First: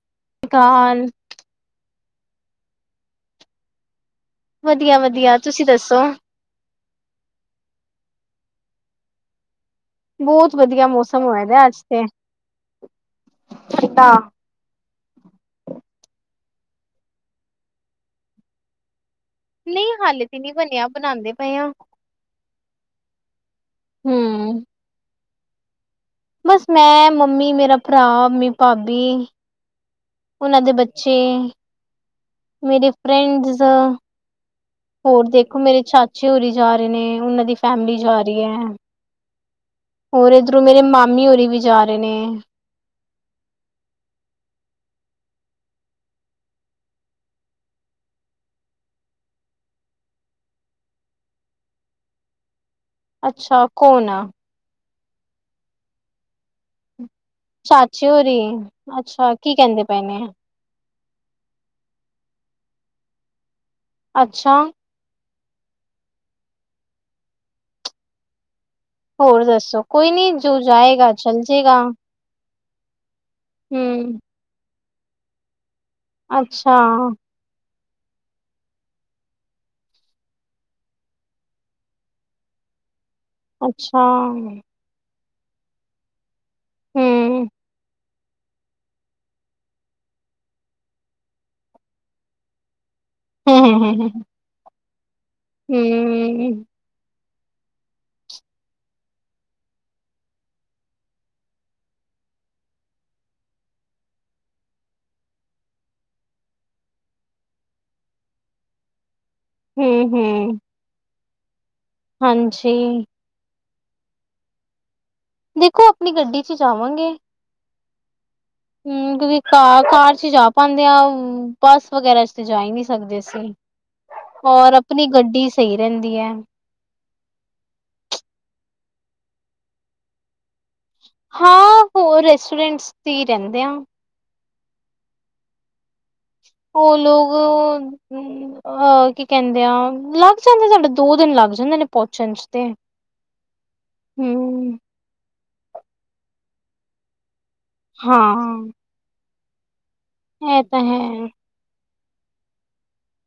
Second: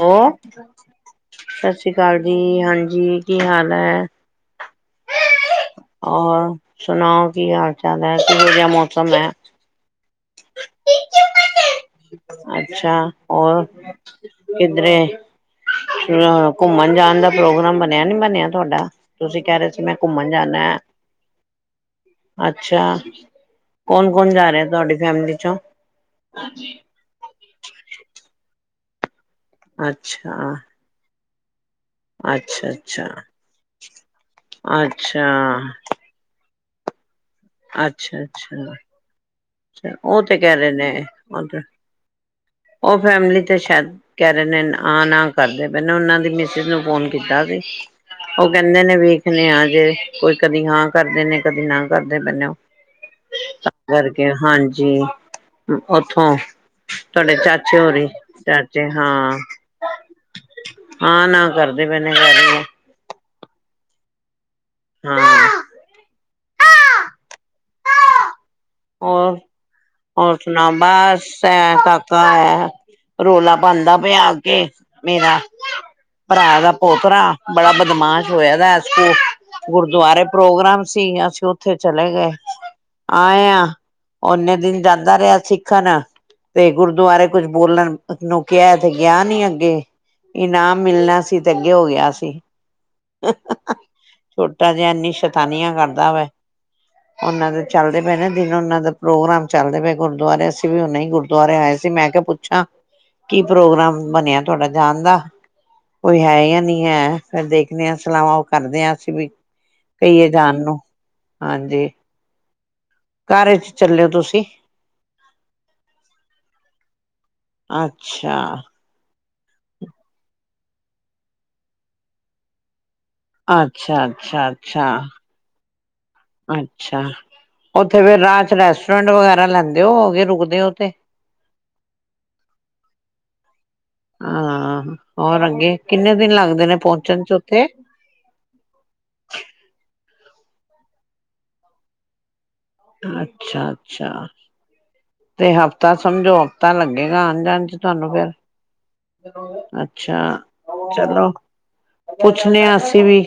ਲੋ, ਕਾਲ ਸਤਿ ਸ਼੍ਰੀ ਅਕਾਲ ਜੀ, ਹਾਂਜੀ ਕੀ ਹਾਲ ਐ। ਵਧੀਆ-ਵਧੀਆ, ਤੁਸੀਂ ਦੱਸ ਔਰ ਸੁਣਾਓ ਕੀ ਹਾਲ ਚਾਲ ਐ, ਕਿਹੋ ਜੇਯਾ ਮੌਸਮ ਐ? ਬੋਤ ਵਧੀਆ ਮੌਸਮ ਹੋਆ ਦੈ, ਅੱਜ ਤੇ ਅੱਛਾ, ਔਰ ਕਿੱਧਰੇ ਘੁੰਮਣ ਜਾਣ ਦਾ ਪ੍ਰੋਗਰਾਮ ਬਣਿਆ ਨੀ ਬਣਿਆ ਤੋਡਾ ਤੁਸੀਂ ਕੈ ਰੇਸੀ ਨਹੀਂ ਮੈਂ ਹਾਲੇ ਘੁੰਮਣ ਤੇ ਨੀ ਜਾਣਾ ਬਣਿਆ ਬਣਾਉਂਦੇ ਪਏ ਆ ਅੱਛਾ, ਕੌਣ-ਕੌਣ ਜਾ ਹਮ ਰੇਯਾ ਤੁਆਡੀ ਫੈਮਲੀ ਚੌ ਬਸ, ਮੈਂ, ਮੰਮੀ, ਮੇਰਾ ਭਰਾ ਤੇ ਭਾਬੀ। ਅੱਛਾ। ਓਨਾਂ ਦੇ ਬੱਚੇ। ਅੱਛਾ, ਮੇਰੇ ਅੱਛਾ, ਫਰੈਂਡਸ ਹੋਰ ਦੇਖੋ, ਅੱਛਾ। ਮੇਰੇ ਚਾਚੇ ਹੋਰੀ ਜਾ ਰੇਨੇ, ਓਨਾਂ ਦੀ ਫੈਮਿਲੀ ਅੱਛਾ, ਜਾ ਰੀਐ। ਅੱਛਾ, ਉਹ ਹੋਰ ਤੇ ਕਹਿ ਇੱਧਰੋਂ ਰਹੇ ਮੇਰੇ ਮਾਮੀ ਹੋਰੀ ਵੀ ਜਾ ਰੇਨੇ। ਓ ਫੈਮਿਲੀ ਤੇ ਸ਼ੈਦ ਕੈ ਰੇਨੇ ਆ-ਨਾ ਕਰਦੇ ਪਏ ਨੇ, ਓਨਾਂ ਦੀ ਮਿਸਿਜ ਨੂੰ ਫੋਨ ਕੀਤਾ ਸੀ। ਓ ਕੈਂਦੇ ਨੇ ਵੇਖਣੇ ਆ ਜੇ ਕੋਈ ਕਦੀ ਹਾਂ ਕਰਦੇ ਨੇ ਕਦੀ ਨਾ ਕਰਦੇ ਪਏ ਨੇ ਓ। ਅੱਛਾ, ਕੌਣ ਆ ਹਾਂਜੀ, ਓਥੋਂ ਤੁਆਡੇ ਚਾਚੇ ਹੋਰੀ ਚਾਚੇ, ਅੱਛਾ ਹਾਂ। ਕੀ ਕਹਿੰਦੇ ਪਏ ਨੇ ਆ-ਨਾ ਕਰਦੇ ਪਏ ਨੇ। ਅੱਛਾ। ਹਾਂ। ਔਰ, ਹੋਰ ਦੱਸੋ ਕੋਈ ਨੀ ਔਰ ਜੋ ਸੁਣਾਓ, ਜਾਏਗਾ ਚੱਲ ਜੇਗਾ ਬਸ ਰੌਲਾ ਪਾਂਦਾ ਹੂੰ, ਪਿਆ ਆਕੇ, ਮੇਰਾ ਪਰਾ ਦਾ ਅੱਛਾ-ਅੱਛਾ, ਪੋਤਰਾ, ਬੜਾ ਬਦਮਾਸ਼ ਹੋਯਾ ਦਾ ਗੁਰਦੁਆਰੇ ਪ੍ਰੋਗਰਾਮ ਸੀ, ਅਸੀਂ ਓਥੇ ਚਲੇ ਗਏ, ਆਏ ਆਂ ਓਨੇ ਦਿਨ ਜਾਂਦਾ ਰਿਹਾ ਸਿੱਖਣ, ਤੇ ਗੁਰਦੁਆਰੇ ਕੁਛ ਹੂੰ, ਬੋਲਣ ਨੂੰ ਕੇਯਾ ਤੇ ਗਿਆ ਨੀ ਅੱਗੇ, ਇਨਾਮ ਮਿਲਣਾ ਸੀ ਤੇ ਅੱਗੇ ਹੋ ਗਿਆ ਸੀ। [unintelligible] ਛੋਟਾ ਜੇਯਾ ਏਨੀ ਸ਼ੈਤਾਨੀਆ ਕਰਦਾ ਵਾ, ਓਨਾਂ ਦੇ ਚੱਲਦੇ ਪਏ ਨਾ ਦਿਨ ਓਨਾਂ ਦਾ ਪ੍ਰੋਗਰਾਮ ਚੱਲਦੇ ਪਏ ਗੁਰਦੁਆਰੇ, ਅਸੀਂ ਵੀ ਹੁਣੇ ਈ ਗੁਰਦੁਆਰੇ ਆਏ ਸੀ, ਮੈਂ ਕੇਯਾ ਪੁੱਛਾਂ ਕੀ ਪ੍ਰੋਗਰਾਮ ਬਨੇਆ ਤੁਆਡਾ ਜਾਨ ਦਾ। ਕੋਈ ਹੈ ਯਾ ਨਈ ਹੈ? ਫੇਰ ਦੇਖਨੇ ਆਂ ਸਲਾਵਾਂ ਉਹ ਕਰਦੇ ਆਂ ਅਸੀਂ ਵੀ। ਕਈਏ ਹੂੰ-ਹੂੰ, ਜਾਣ ਨੂੰ, ਹਾਂਜੀ। ਹਾਂਜੀ। ਕਾਰੇ ਚ ਚਲੇ ਓ ਤੁਸੀਂ? ਦੇਖੋ ਆਪਣੀ ਗੱਡੀ ਇੱਚ ਈ ਜਾਵਾਂਗੇ। ਅੱਛਾ। ਹਮ ਕਿਉਂਕਿ ਕਾ ਕਾਰ ਇੱਚ ਈ ਜਾ ਪਾਂਦੇ ਆ, ਬਾਸ ਵਗੈਰਾ ਇੱਚ ਤੇ ਜਾ ਈ ਨਹੀਂ ਸਕਦੇ। ਸੇ ਅੱਛਾ ਅੱਛਾ ਹੋਰ ਅੱਛਾ ਅਪਣੀ ਗੱਡੀ ਸਈ ਰੈਂਦੀ ਏ। ਅੱਛਾ, ਓਥੇ ਫੇਰ ਰਾਹ ਚ ਰੈਸਟੋਰੈਂਟ ਵਗੈਰਾ ਲੈਂਦੇ ਹੋਵੋ ਗਏ, ਰੁਕਦੇ ਔ ਤੇ? ਹਾਂ ਹੋਰ ਰੈਸਟੋਰੈਂਟਸ ਤੇ ਈ ਰੈਂਦੇ ਆਂ। ਹਾਂ ਔਰ ਅੱਗੇ ਕਿੰਨੇ ਦਿਨ ਲੱਗਦੇ ਨੇ ਪੋਨਚਨ ਚ ਓਥੇ? ਹਮ ਅਹ ਕੀ ਕੇਂਦੇ ਆ ਲਾਗ ਜਾਂਦੇ ਸਾਡੇ ਦੋ ਦਿਨ ਲਾਗ ਜਾਂਦੇ ਨੇ ਪੋਂਚਨ ਚ ਤੇ। ਅੱਛਾ-ਅੱਛਾ ਹੂੰ, ਤੇ ਹਫ਼ਤਾ ਸਮਝੋ ਹਫ਼ਤਾ ਲੱਗੇਗਾ ਆਨ ਜਾਨ ਚ? ਤੁਹਾਨੂੰ ਫੇਰ ਹਾਂ। ਅੱਛਾ ਐ ਤਾਂ ਹੈ। ਚਲੋ ਪੁੱਛਨੇ ਆਂ ਅਸੀਂ ਵੀ।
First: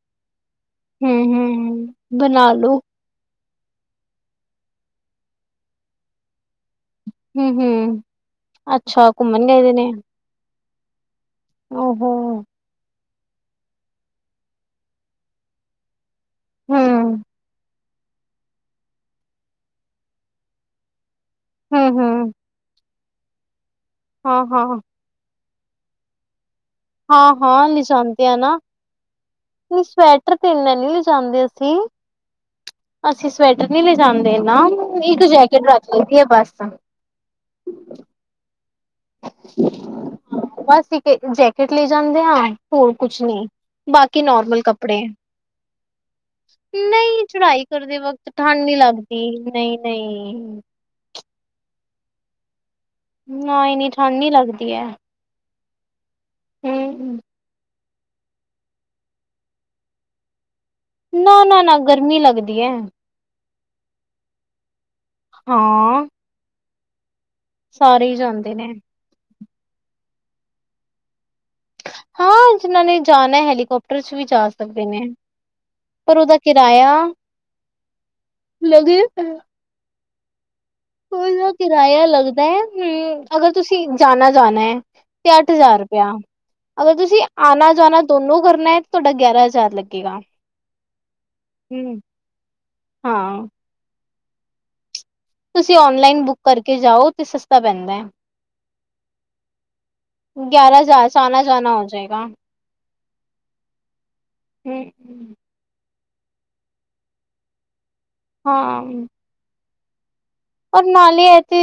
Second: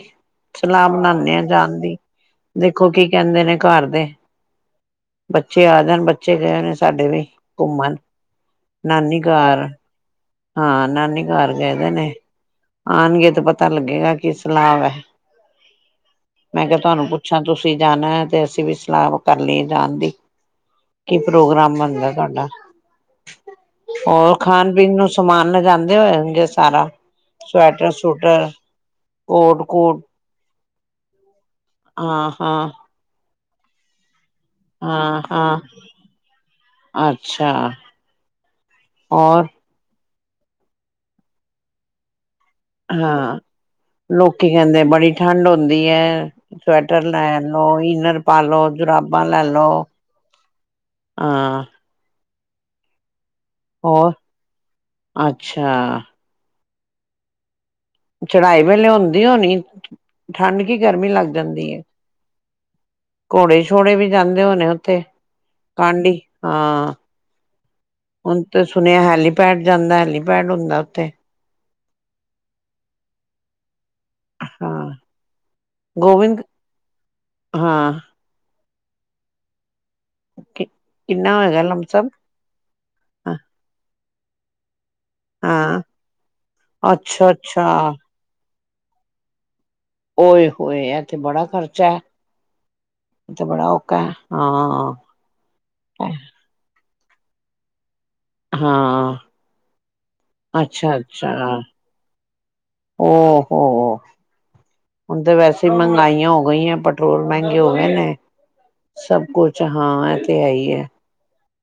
ਸਲਾਹ ਬਨਾਨੇ ਆਂ ਜਾਣ ਹੂੰ-ਹੂੰ, ਦੀ, ਬਣਾ ਲੋ ਦੇਖੋ ਕੀ ਕੈਂਦੇ ਨੇ ਕਾਰ ਦੇ, ਬੱਚੇ ਆ ਜਾਨ ਬੱਚੇ ਗਏ ਹੋਏ ਨੇ ਸਾਡੇ ਵੀ ਘੁੰਮਣ ਹੂੰ-ਹੂੰ, ਅੱਛਾ ਨਾਨੀ ਘੁੰਮਣ ਗਏ ਕਾਰ। ਦੇ ਨੇ। ਹਾਂ ਨਾਨੀ ਕਾਰ ਗਏ ਦੇ ਓਹੋ ਨੇ, ਆਣਗੇ ਤੇ ਪਤਾ ਲੱਗੇਗਾ ਕੀ ਸਲਾਹ ਵੈ? ਮੈਂ ਕੇਆ ਤੁਆਨੂੰ ਹੂੰ, ਪੁੱਛਾਂ ਤੁਸੀਂ ਜਾਣਾ ਏ ਤੇ ਅਸੀਂ ਵੀ ਸਲਾਹ ਕਰ ਲਈਏ ਜਾਨ ਦੀ। ਕੀ ਪ੍ਰੋਗਰਾਮ ਬਨਦਾ ਏ ਹੂੰ-ਹੂੰ, ਤੁਆਡਾ? ਹੋਰ ਖਾਣ ਹਾਂ-ਹਾਂ, ਪੀਣ ਨੂੰ ਸਮਾਨ ਲਿਜਾਂਦੇ ਹੋਏਂਗੇ ਸਾਰਾ? ਹਾਂ-ਹਾਂ ਸਵੈਟਰ ਲਿਜਾਂਦੇ ਆ ਨਾ। ਸੂਟਰ ਕੋਟ ਨੀ ਕੂਟ ਸਵੈਟਰ ਤੇ ਇੰਨੇ ਨੀ ਲੇਜਾਂਦੇ ਅਸੀਂ। ਹਾਂ ਹਾਂ ਅਸੀਂ ਸਵੈਟਰ ਨੀ ਲਿਜਾਂਦੇ ਨਾ, ਹਾਂ ਇੱਕ ਹਾਂ ਜੈਕੇਟ ਰੱਖ ਲਈ ਦੀ ਏ ਬਾਸ। ਅੱਛਾ। ਔਰ? ਬਸ ਇੱਕੇ ਜੈਕਟ ਲੈ ਜਾਂਦੇ ਆਂ, ਹੋਰ ਕੁਛ ਹਾਂ ਨਈ। ਲੋਕੀ ਕੈਂਦੇ ਬੜੀ ਠਾਂਢ ਹੁੰਦੀ ਐ, ਸਵੈਟਰ ਨਹੀਂ ਲੈਣ ਚੜਾਈ ਨੂੰ ਕਰਦੇ ਇਨਰ ਵਕਤ ਠੰਢ ਪਾਲੋ, ਨੀ ਜੁਰਾਬਾਂ ਲੈ ਲੱਗਦੀ ਲੋ, ਨਹੀਂ-ਨਹੀਂ। ਹਾਂ। ਨਾ ਇੰਨੀ ਹੋਰ ਠਾਂਡ ਨੀ ਲੱਗਦੀ ਐ। ਅੱਛਾ। ਹਮ ਅਮ। ਚੜਾਈ ਵੇਲੇ ਹੁੰਦੀ ਹੋਣੀ ਠਾਂਡ, ਕੀ ਗਰਮੀ ਲੱਗ ਜਾਂਦੀ ਨਾ-ਨਾ-ਨਾ ਏ? ਗਰਮੀ ਲੱਗਦੀ ਹੈ। ਕੋੜੇ ਸ਼ੋੜੇ ਵੀ ਜਾਂਦੇ ਹੋਣੇ ਓਥੇ ਹਾਂ ਕਾਂਢੀ? ਹਾਂ। ਸਾਰੇ ਹੀ ਹੁਣ ਜਾਂਦੇ ਨੇ ਤੇ ਸੁਣੇਆ ਏ ਹੈਲੀਪੈਡ ਜਾਂਦਾ ਏ, ਹੈਲੀਪੈਡ ਹੁੰਦਾ ਉਥੇ? ਹਾਂ ਜਿਨਾਂ ਨੇ ਜਾਨਾ ਏ ਹੈਲੀਕੋਪਟਰ ਵਿੱਚ ਵੀ ਜਾ ਸਕਦੇ ਹਾਂ ਨੇ। ਪਰ ਓਦਾਂ ਗੋਬਿੰਦ ਕਿਰਾਏਆ ਹਾਂ [unintelligible] ਕਿੰਨਾ ਓਹਦਾ ਹੋਏਗਾ ਕਿਰਾਏਆ ਲਮਸਮ ਲੱਗਦਾ ਏ ਹਮ ਅਗਰ ਤੁਸੀਂ ਜਾਣਾ-ਜਾਣਾ ਏ। ਤੇ ਆਠ ਹਜ਼ਾਰ ਹਾਂ ਰੁਪਏਆ, ਅਗਰ ਤੁਸੀਂ ਅੱਛਾ ਅੱਛਾ ਆਨਾ ਜਾਨਾ ਦੋਨੋ ਕਰਨਾ ਏ ਤੁਆਡਾ ਗੇਆਰਾਂ ਹਜ਼ਾਰ ਲੱਗ ਔਏ ਹੋਏ ਐ ਤੇ ਬੜਾ ਖ਼ਰਚਾ ਐ, ਏਹ ਤੇ ਹਾਂ ਬੜਾ ਔਕਾ ਏ ਹਾਂ। ਤੁਸੀਂ ਔਨਲਾਈਨ ਬੁੱਕ ਕਰਕੇ ਜਾਓ ਤੇ ਸਸਤਾ ਪੈਂਦਾ ਏ। ਹਾਂ। ਗੇਆਰਾਂ ਅੱਛਾ ਹਜ਼ਾਰ ਚ ਆਨਾ ਜਾਨਾ ਹੋ ਜਾਏਗਾ। ਔ ਹੋੋ ਹਮ ਹੁਣ ਤੇ ਵੈਸ [unintelligible] ਮਹਿੰਗਾਈਆਂ ਹੋ ਗਈਆਂ ਪੈਟਰੋਲ ਮਹਿੰਗੇ ਹੋ ਗਏ ਨੇ ਸਭ ਕੁਛ ਹਾਂ ਤੇ ਹੈ ਹੀ ਹੈ ਪਰ ਨਾਲੇ ਅਸੀ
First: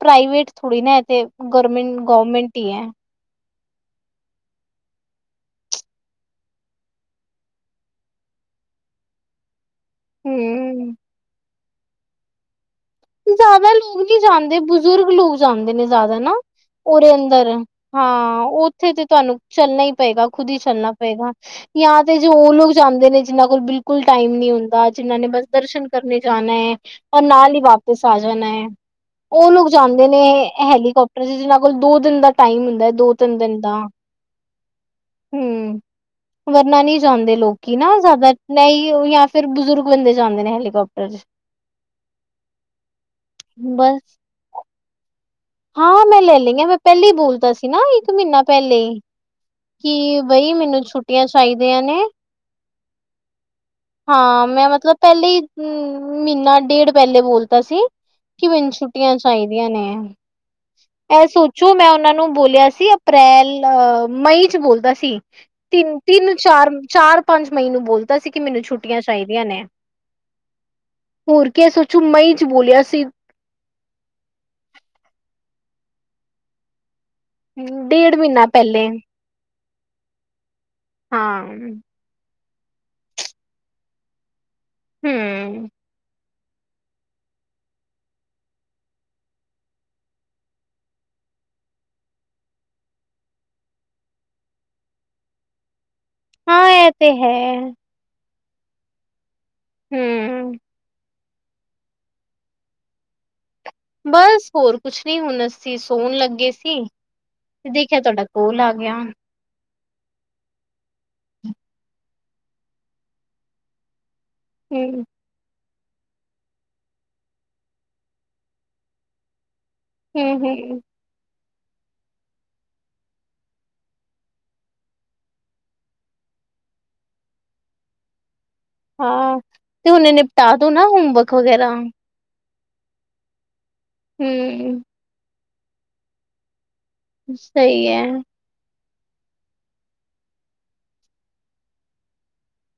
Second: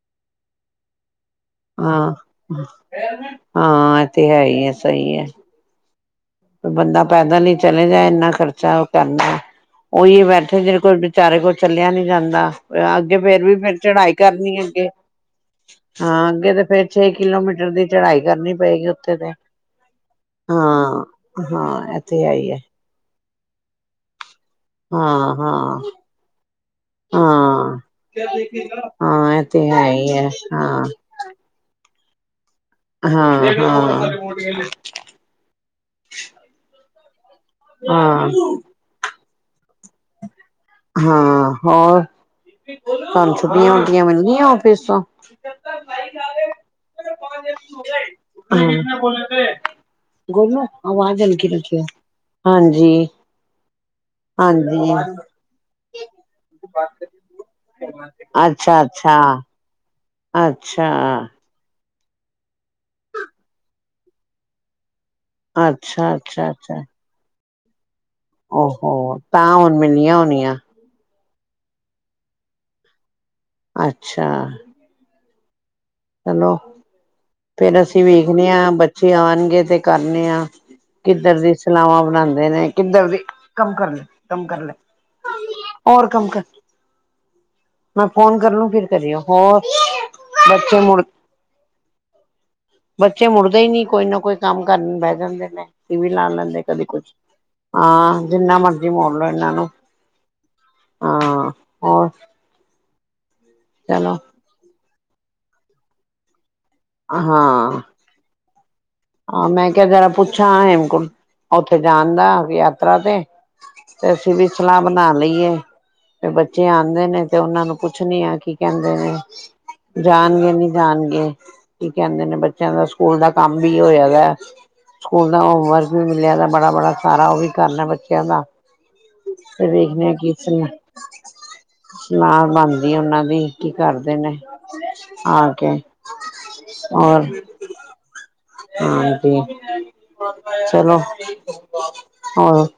ਪ੍ਰਾਈਵੇਟ ਥੋੜ੍ਹੀ ਨਾ ਹੈ ਤੇ ਗਮਟ ਹਾਂ ਗਵਰਮੈਂਟ ਈ ਆਂ ਹਾਂ ਐ ਤੇ ਹੈ ਈ ਐ ਸਈ ਐ ਬੰਦਾ ਪੈਦਲ ਹੀ ਚਲੇ ਜਾਏ ਇੰਨਾ ਖਰਚਾ ਉਹ ਕਰਨਾ ਉਹੀ ਬੈਠੇ ਜਿਹੜੇ ਹੂੰ, ਕੋਲ ਵਿਚਾਰੇ ਕੋਲ ਚੱਲਿਆ ਨੀ ਜਾਂਦਾ ਫੇਰ ਵੀ ਜ਼ਿਆਦਾ ਫੇਰ ਲੋਕ ਚੜ੍ਹਾਈ ਨਹੀਂ ਜਾਂਦੇ ਕਰਨੀ ਅੱਗੇ ਬਜ਼ੁਰਗ ਲੋਕ ਜਾਂਦੇ ਨੇ ਜ਼ਿਆਦਾ ਹਾਂ ਨਾ ਅੱਗੇ ਤੇ ਫੇਰ ਛੇ ਉਹਦੇ ਅੰਦਰ ਕਿਲੋਮੀਟਰ ਦੀ ਚੜ੍ਹਾਈ ਹਾਂ ਕਰਨੀ ਪਏਗੀ ਉੱਥੇ ਤੇ ਤੁਹਾਨੂੰ ਚੱਲਣਾ ਹੀ ਪਏਗਾ ਖੁਦ ਈ ਚੱਲਣਾ ਹਾਂ ਪਏਗਾ ਹਾਂ ਇਹ ਜਾਂ ਤੇ ਜੋ ਹੈ ਹੀ ਉਹ ਹੈ ਲੋਕ ਜਾਂਦੇ ਨੇ ਜਿਨਾਂ ਕੋਲ ਬਿਲਕੁਲ ਟਾਈਮ ਨੀ ਹੁੰ [unintelligible] ਜਿਨਾਂ ਨੇ ਹਾਂ ਬਸ ਹਾਂ ਦਰਸ਼ਨ ਕਰਨ ਜਾਣਾ ਹੈ ਔਰ ਨਾਲ ਹੀ ਹਾਂ ਵਾਪਸ ਜਾਣਾ ਹੈ ਹਾਂ ਇਹ ਉਹ ਲੋਕ ਤੇ ਹੈ ਜਾਂਦੇ ਹੀ ਨੇ ਹੈ ਹਾਂ ਹੈਲੀਕਾਪਟਰ ਚ ਜਿਹਨਾਂ ਕੋਲ ਦੋ ਦਿਨ ਦਾ ਟਾਈਮ ਹੁੰਦਾ ਦੋ ਹਾਂ ਤਿੰਨ ਦਿਨ ਦਾ। ਹਾਂ ਹੂੰ ਵਰਨਾ ਨਹੀ ਜਾਂਦੇ ਲੋਕੀ ਨਾ ਹਾਂ ਜ਼ਿਆਦਾ ਨਹੀਂ ਕੀ ਜਾਂ ਫਿਰ ਬਜ਼ੁਰਗ ਬੰਦੇ ਜਾਂਦੇ ਨੇ ਹੈਲੀਕਾੋਪਟ ਹਾਂ ਹੋਰ ਤੁਹਾਨੂੰ ਛੁੱਟੀਆਂ ਬਸ ਛੁੱਟੀਆਂ ਮਿਲਣੀਆਂ ਆਫਿਸ ਤੋਂ ਹਾਂ ਮੈਂ ਲੈ ਲਈਆਂ ਹ ਮੈਂ ਪਹਿਲੇ ਹੀ ਬੋਲਤਾ ਸੀ ਨਾ ਇੱਕ ਮਹੀਨਾ ਪਹਿਲੇ ਹੀ ਕੀ ਬਈ ਮੈਨੂੰ ਛੁੱਟੀਆਂ ਚਾਹੀਦੀਆਂ ਨੇ ਹਾਂਜੀ ਹਾਂ ਮੈਂ ਹਾਂਜੀ, ਮਤਲਬ ਪਹਿਲੇ ਈ ਹਹੂੰ ਮਹੀਨਾ ਡੇਢ ਪਹਿਲੇ ਬੋਲਤਾ ਸੀ ਕਿ ਮੈਨੂੰ ਅੱਛਾ, ਛੁੱਟੀਆਂ ਅੱਛਾ, ਚਾਹੀਦੀਆਂ ਨੇ ਅੱਛਾ ਜੋ ਮੈਂ ਉਹਨਾਂ ਨੂੰ ਬੋਲਿਆ ਸੀ ਅਪ੍ਰੈਲ ਮਈ ਚ ਬੋਲਤਾ ਸੀ ਤਿੰਨ ਅੱਛਾ, ਤਿੰਨ ਅੱਛਾ, ਚਾਰ ਚਾਰ ਪੰਜ ਮਈ ਨੂੰ ਬੋਲਤਾ ਸੀ ਕਿ ਮੈਨੂੰ ਛੁੱਟੀਆਂ ਹੋ ਚਾਹੀਦੀਆਂ ਤਾਂ ਨੇ ਹੁਣ ਮਿਲੀਆਂ ਹੋਣੀਆਂ ਹੋਰ ਕੇ ਸੋਚੋ ਮਈ ਚ ਬੋਲਿਆ ਸੀ ਅੱਛਾ ਚਲੋ ਫੇਰ ਅਸੀ ਡੇਢ ਮਹੀਨਾ ਵੇਖਦੇ ਹਾਂ ਪਹਿਲੇ ਬੱਚੇ ਆਉਣਗੇ ਤੇ- ਕਰਨੇ ਆ ਕਿਧਰ ਹਾਂ ਦੀ ਸਲਾਵਾਂ ਬਣਾਉਦੇ ਨੇ ਕਿਧਰ ਦੇ ਕਮ ਕਰਨ- ਕੰਮ ਕਰ ਲੈ ਹਮ ਓਰ [unintelligible] ਕੰਮ ਕਰ ਮੈ ਫੋਨ ਕਰ ਲੂੰ ਫਿਰ ਕਰਓ ਹੋਰ- [unintelligible] ਮੁੜ- ਬੱਚੇ ਮੁੜਦੇ ਹੀ ਨਹੀ ਕੋਈ ਨਾ ਕੋਈ ਕਮ ਕਰਨ ਬਹਿ ਜਾਦੇ ਨੇ- ਵੀ ਲਾ ਲੈਦੇ ਹਾਂ ਕਦੇ ਇਹ ਤੇ ਕੁਛ ਹੈ ਹਾਂ ਜਿਨਾ ਮਰਜ- [unintelligible] ਇਹਨਾ ਨੂੰ ਹਮ ਹਾਂ ਹੋਰ- ਚਲੋ ਬਸ ਹੋਰ ਕੁਛ ਨੀ ਹੁਣ ਅਸੀ ਸੋਣ ਲਗੇ ਸੀ ਹਾਂ ਦੇਖਿਆ ਤੁਹਾਡਾ- ਉਹ ਲਗ ਗਿਆ- ਹਾਂ ਮੈ ਕਿਹਾ ਜਰਾ ਪੁੱਛਾ ਹੇਮਕੁੰਟ ਸਾਹਿਬ ਉਥੇ ਜਾਣ ਦਾ ਯਾਤਰਾ ਤੇ- ਤੇ ਅਸੀ ਵੀ ਸਲਾਹ ਹੂੰ, ਬਣਾ ਲਈਏ- ਵੀ ਬੱਚੇ ਆਉਦੇ ਨੇ ਤੇ ਉਹਨਾ ਨੂੰ ਪੁੱਛਦੀ ਆ ਕੀ ਕਹਿਦੇ ਨੇ- ਹੂੰ, ਜਾਣਗੇ ਨੀ ਹੂੰ ਜਾਣਗੇ ਕੀ ਕਹਿਦੇ ਨੇ ਬੱਚਿਆਂ ਦਾ ਸਕੂਲ ਦਾ ਕਮ ਵੀ ਹੋਇਆ ਵ- ਸਕੂਲ ਦਾ ਹੋਮਵਰਕ ਵੀ ਮਿਲਿਆ ਬੜਾ- ਬੜਾ ਸਾਰਾ ਉਹ ਵੀ ਕਰਨਾ ਬੱਚਿਆਂ ਦਾ- ਹਾਂ ਤੇ ਹੁਨੇ ਨਿਪਟਾ ਦੋ ਨਾ ਹੋਮਵਰਕ ਵਗੈਰਾ- [unintelligible] ਉਹਨਾ ਦੀ ਕੀ ਕਰਦੇ ਨੇ ਹੂੰ। ਆ ਕੇ- ਹੋਰ- ਸਈ ਐ! ਹਾਂਜੀ ਚਲੋ ਹੋਰ-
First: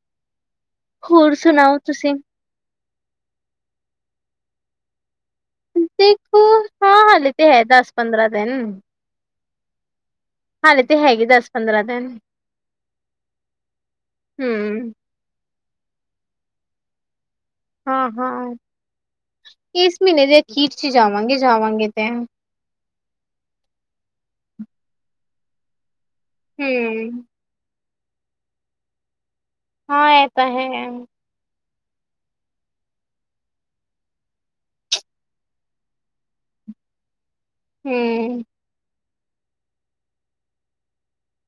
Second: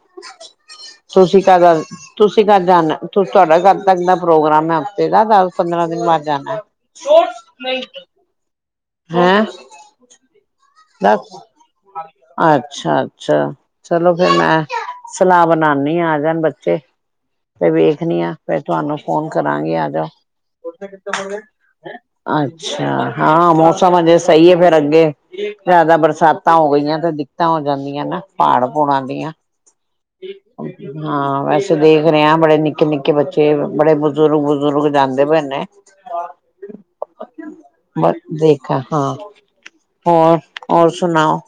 ਹੋਰ ਤੁਸੀ ਕਦ ਸੁਣਾਓ ਤੁਸੀਂ? ਤੁਸੀ ਕਦ ਜਾਣਾ ਤੁਹਾਡਾ ਕਦ ਤੱਕ ਦਾ ਪ੍ਰੋਗਰਾਮ ਹੈ! ਹਫ਼ਤੇ ਦਾ ਦੱਸ- ਪੰਦਰਾਂ ਦਿਨ ਬਾਦ ਦੇਖੋ ਜਾਣਾ ਹਾਂ ਹਾਲੇ ਤੇ ਹੈ ਦਸ ਪੰਦਰਾਂ ਦਿਨ ਹੈਂ ਹਾਲੇ ਤੇ ਹੈਗੇ ਦਸ ਪੰਦਰਾਂ ਦਿਨ ਅੱਛਾ ਅੱਛਾ ਚਲੋ ਫੇਰ ਮੈਂ ਹੂੰ। ਸਲਾਹ ਬਣਾਉਨੀ ਆ ਆ ਜਾਣ ਬੱਚੇ ਫੇਰ ਹਾਂ, ਵੇਖਣੀ ਆ ਹਾਂ। ਫੇਰ ਤੁਹਾਨੂੰ ਫੋਨ ਕਰਾਂਗੇ ਆ ਇਸ ਜਾਓ ਮਹੀਨੇ ਦੇ ਅਖੀਰ ਚ ਜਾਵਾਂਗੇ, ਜਾਵਾਂਗੇ ਤੇ। ਅੱਛ ਅੱਛਾ ਹਾਂ ਮੌਸਮ ਅਜੇ ਸਹੀ ਹੈ ਫੇਰ ਅੱਗੇ ਜਿਆਦਾ ਬਰਸਾਤਾਂ ਹੋ ਗਈਆਂ ਹੂੰ, ਤੇ ਤਾਂ ਹੋ ਜਾਦੀਆਂ ਨਾ ਪਹਾੜ ਪੂੜਾਂ ਦੀਆਂ ਹਾਂ ਇਹ ਤਾਂ ਹੈ। ਹਾਂ ਵੈਸੇ ਵੇਖ ਰਹੇ ਆ ਬੜੇ ਨਿੱਕੇ- ਨਿੱਕੇ ਬੱਚੇ ਬੜੇ ਬਜ਼ੁਰਗ- ਬਜ਼ੁਰਗ ਜਾਦੇ ਪਏ ਨੇ ਬਸ ਹੂੰ, ਦੇਖਾ ਹਾਂ! ਹੋਰ -ਹੋਰ ਸੁਣਾਓ!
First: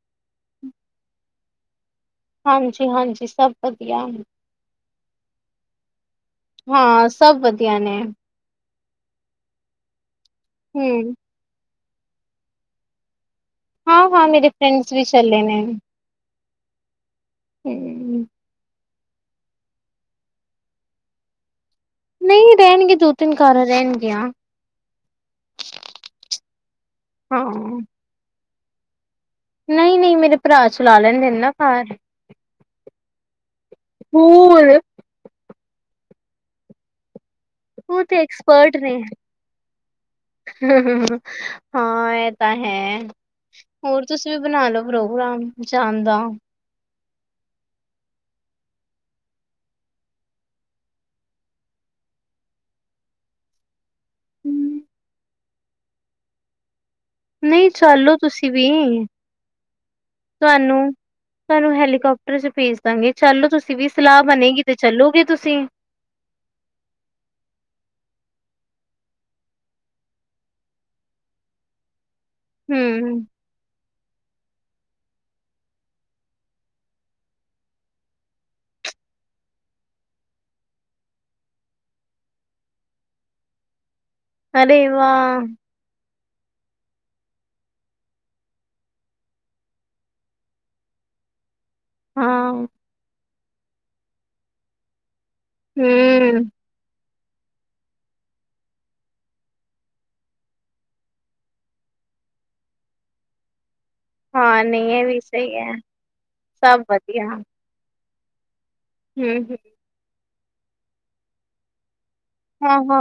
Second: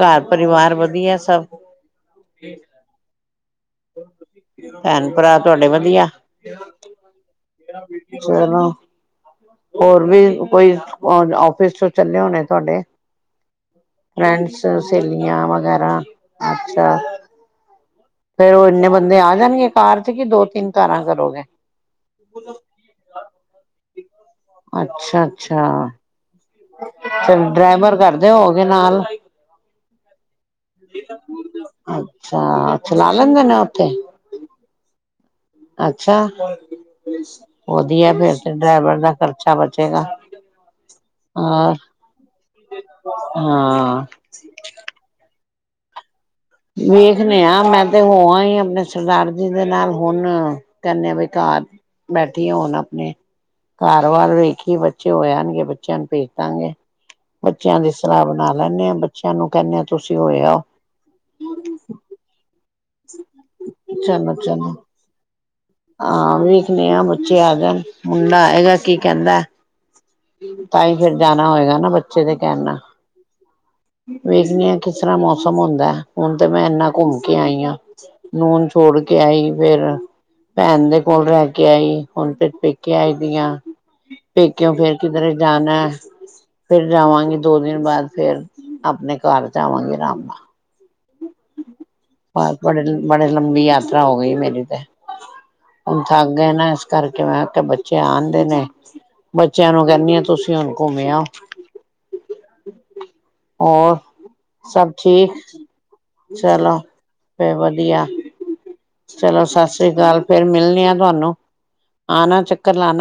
ਘਰ ਪਰਿਵਾਰ ਵਧੀਆ ਸਭ ਹਾਂਜੀ- ਹਾਂਜੀ ਸਭ ਵਧੀਆ ਭੈਣ ਭਰਾ ਤੁਹਾਡੇ ਵਧੀਆ ਹਾਂ ਸਭ ਵਧੀਆ ਨੇ ਚਲ ਹੋਰ ਵੀ ਕੋਈ ਹੂੰ, ਆਫਿਸ ਚੋਂ ਚੱਲੇ ਹੋਣੇ ਤੁਹਾਡੇ ਹਾਂ- ਹਾਂ ਮੇਰੇ ਫਰੈਂਡਸ ਵੀ ਚੱਲੇ ਸਹੇਲੀਆਂ ਨੇ। ਵਗੈਰਾ ਅੱਛਾ ਹੂੰ, ਫੇਰ ਉਹ ਇਨੇ ਬ ਬੰਦੇ ਆ ਜਾਣਗੇ ਕਾਰ ਤੇ ਕਿ ਦੋ ਤਿੰਨ ਕਾਰਾਂ ਕਰੋਗੇ ਨਈ ਰੈਣਗੇ ਦੋ-ਤਿੰਨ ਕਾਰਾਂ ਰੈਣਗੀਆਂ, ਅੱਛਾ -ਅੱਛਾ ਚ ਹਾਂ। ਡਰਾਈਵਰ ਕਰਦੇ ਹੋਵੋਗੇ ਨਾਲ ਨਹੀ ਨਹੀ ਮੇਰੇ ਭਰਾ ਚਲਾ ਲੈਂਦੇ ਨੇ ਨਾ ਕਾਰ ਅੱਛਾ ਚਲਾ ਲੈਂਦੇ ਨੇ ਉਥੇ ਹੂ ਏ ਅੱਛਾ ਓ ਵਧੀਆ ਫੇਰ ਤੇ ਐਕਸਪਰਟ ਡਰਾਈਵਰ ਨੇ। ਦਾ ਖਰਚਾ ਬਚੇਗਾ ਹੋਰ ਹਾਂ ਇਹ ਤਾਂ ਹੈ ਹਾਂ ਹੋਰ ਤੁ ਵੀ ਬਣਾ ਲੋ ਪ੍ਰੋਗਰਾਮ ਜਾਣ ਦਾ ਵੇਖਦੇ ਆ ਮੈ ਤੇ ਹੋ ਆਈ ਆ ਆਪਣੇ ਸਰਦਾਰ ਜੀ ਦੇ ਨਾਲ ਹੁਣ ਕਹਿਦੇ ਵੀ ਘਰ ਬੈਠੀ ਹੁਣ ਆਪਣੇ ਘਰ ਬਾਰ ਵੇਖੀਏ ਬੱਚੇ ਹੋ ਜਾਣਗੇ ਬੱਚਿਆਂ ਨੂੰ ਭੇਜ ਦਾਗੇ- ਨਈ ਬੱਚਿਆਂ ਦੀ ਚੱਲੋ ਸਲਾਹ ਤੁਸੀਂ ਬਣਾ ਵੀ, ਲੈਨੇ ਆ ਬੱਚਿਆਂ ਨੂੰ ਕਹਿਦੇ ਆ ਤੁਸੀ ਹੋਏ ਆਓ- ਤੁਹਾਨੂੰ ਤੁਹਾਨੂੰ ਹੈਲੀਕਾਪਟਰ 'ਚ ਭੇਜ ਦਾਗੇ ਚਲੋ ਤੁਸੀ ਵੀ ਸਲਾਹ ਚਲੋ ਬਣੇਗੀ ਤੇ ਚਲੋ ਚੱਲੋਗੇ ਤੁਸੀ- ਹਾਂ ਵੇਖਨੀ ਆ ਬੱਚੇ ਆ ਜਾਣ ਮੁੰਡਾ ਆਏਗਾ ਕੀ ਕਹਿਦਾ- ਤਾਂ ਹੀ ਫਿਰ ਜਾਣਾ ਹੋਏਗਾ ਨਾ ਬੱਚੇ ਦੇ ਕਹਿਣ ਨਾਲ- ਹੂੰ, ਵੇਖਨੇ ਆ ਕਿਸ ਤਰ੍ਹਾਂ ਮੋਸਮ ਹੁੰਦਾ ਹੁਣ ਤੇ ਮੈ ਇਨਾ ਘੁੰਮ ਕੇ ਆਈ ਹਾਂ- ਨੂਨ ਛੋੜ ਕੇ ਆਈ ਫੇਰ- ਭੈਣ ਦੇ ਕੋਲ ਰਹਿ ਕੇ ਆਈ ਹੁਣ ਫਿਰ ਪੇਕੇ ਆਈ ਦੀ ਆਂ- ਪੇਕਿਓ ਅਰੇ ਫੇਰ ਕਿਧਰੇ ਵਾਹ! ਜਾਣਾ- ਫਿਰ ਜਾਵਾਗੀ ਦੋ ਦਿਨ ਬਾਅਦ ਫੇਰ ਆਪਣੇ ਘਰ ਜਾ ਆਵਾਗੇ ਰਾਮ ਨਾਲ- ਬ ਹਾਂ, ਬੜੇ ਬੜੇ ਲੰਬੀ ਯਾਤਰਾ ਹੋ ਗਈ ਮੇਰੀ ਤੇ- ਹੁਣ ਥੱਕ ਹੂੰ। ਗਏ ਨਾ ਇਸ ਕਰਕੇ- ਕਿਵੇੈ ਬੱਚੇ ਆਦੇ ਨੇ ਬੱਚਿਆਂ ਨੂੰ ਕਹਿਦੀ ਆ ਤੁਸੀ ਹੁਣ ਘੁੰਮ ਆਓ- [inaudible] ਹੋਰ- ਹਾਂ, ਨਈਂ, ਸਭ ਏ ਵੀ ਠੀਕ ਸਈ ਏ। ਚਲੋ ਫੇ ਵਧੀਆ ਹਮ-ਹਮ। ਚਲੋ, ਸ ਸ੍ਰੀ ਕਾਲ, ਫੇਰ ਮਿਲਦੇ ਆ ਤੁਆਨੂੰ, ਆਨਾ- ਹਾਂ-ਹਾਂ,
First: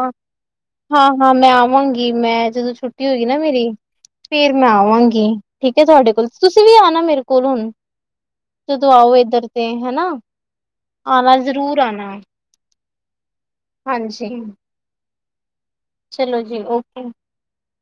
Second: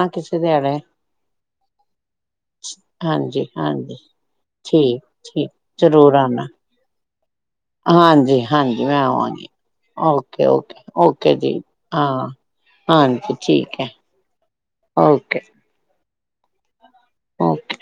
ਹਾਂ-ਹਾਂ ਮੈ ਆਵਾਂਗੀ ਮੈ ਜਦੋ ਛੁਟੀ ਹੋਏਗੀ ਨਾ ਹਾਂਜੀ ਮੇਰੀ ਹਾਂਜੀ ਫੇਰ ਮੈ ਆਵਾਂਗੀ ਠੀਕ ਐ ਤੁਆਡੇ ਕੋਲ। ਤੁਸੀ ਵੀ ਆਨਾ, ਮੇਰੇ ਕੋਲ ਹੁਨ। ਹਾਂਜੀ-ਹਾਂਜੀ, ਮੈ ਆਵਾਂਗੀ ਹਨਾ ਓਕੇ-ਓਕੇ, ਓਕੇ ਆਣਾ ਜੀ ਜ਼ਰੂਰ ਆਣਾ ਹਾਂ। ਹਾਂਜੀ। ਹੈ [unintelligible] ਓਕੇ। ਚਲੋ ਜੀ, ਓਕੇ। ਓਕੇ।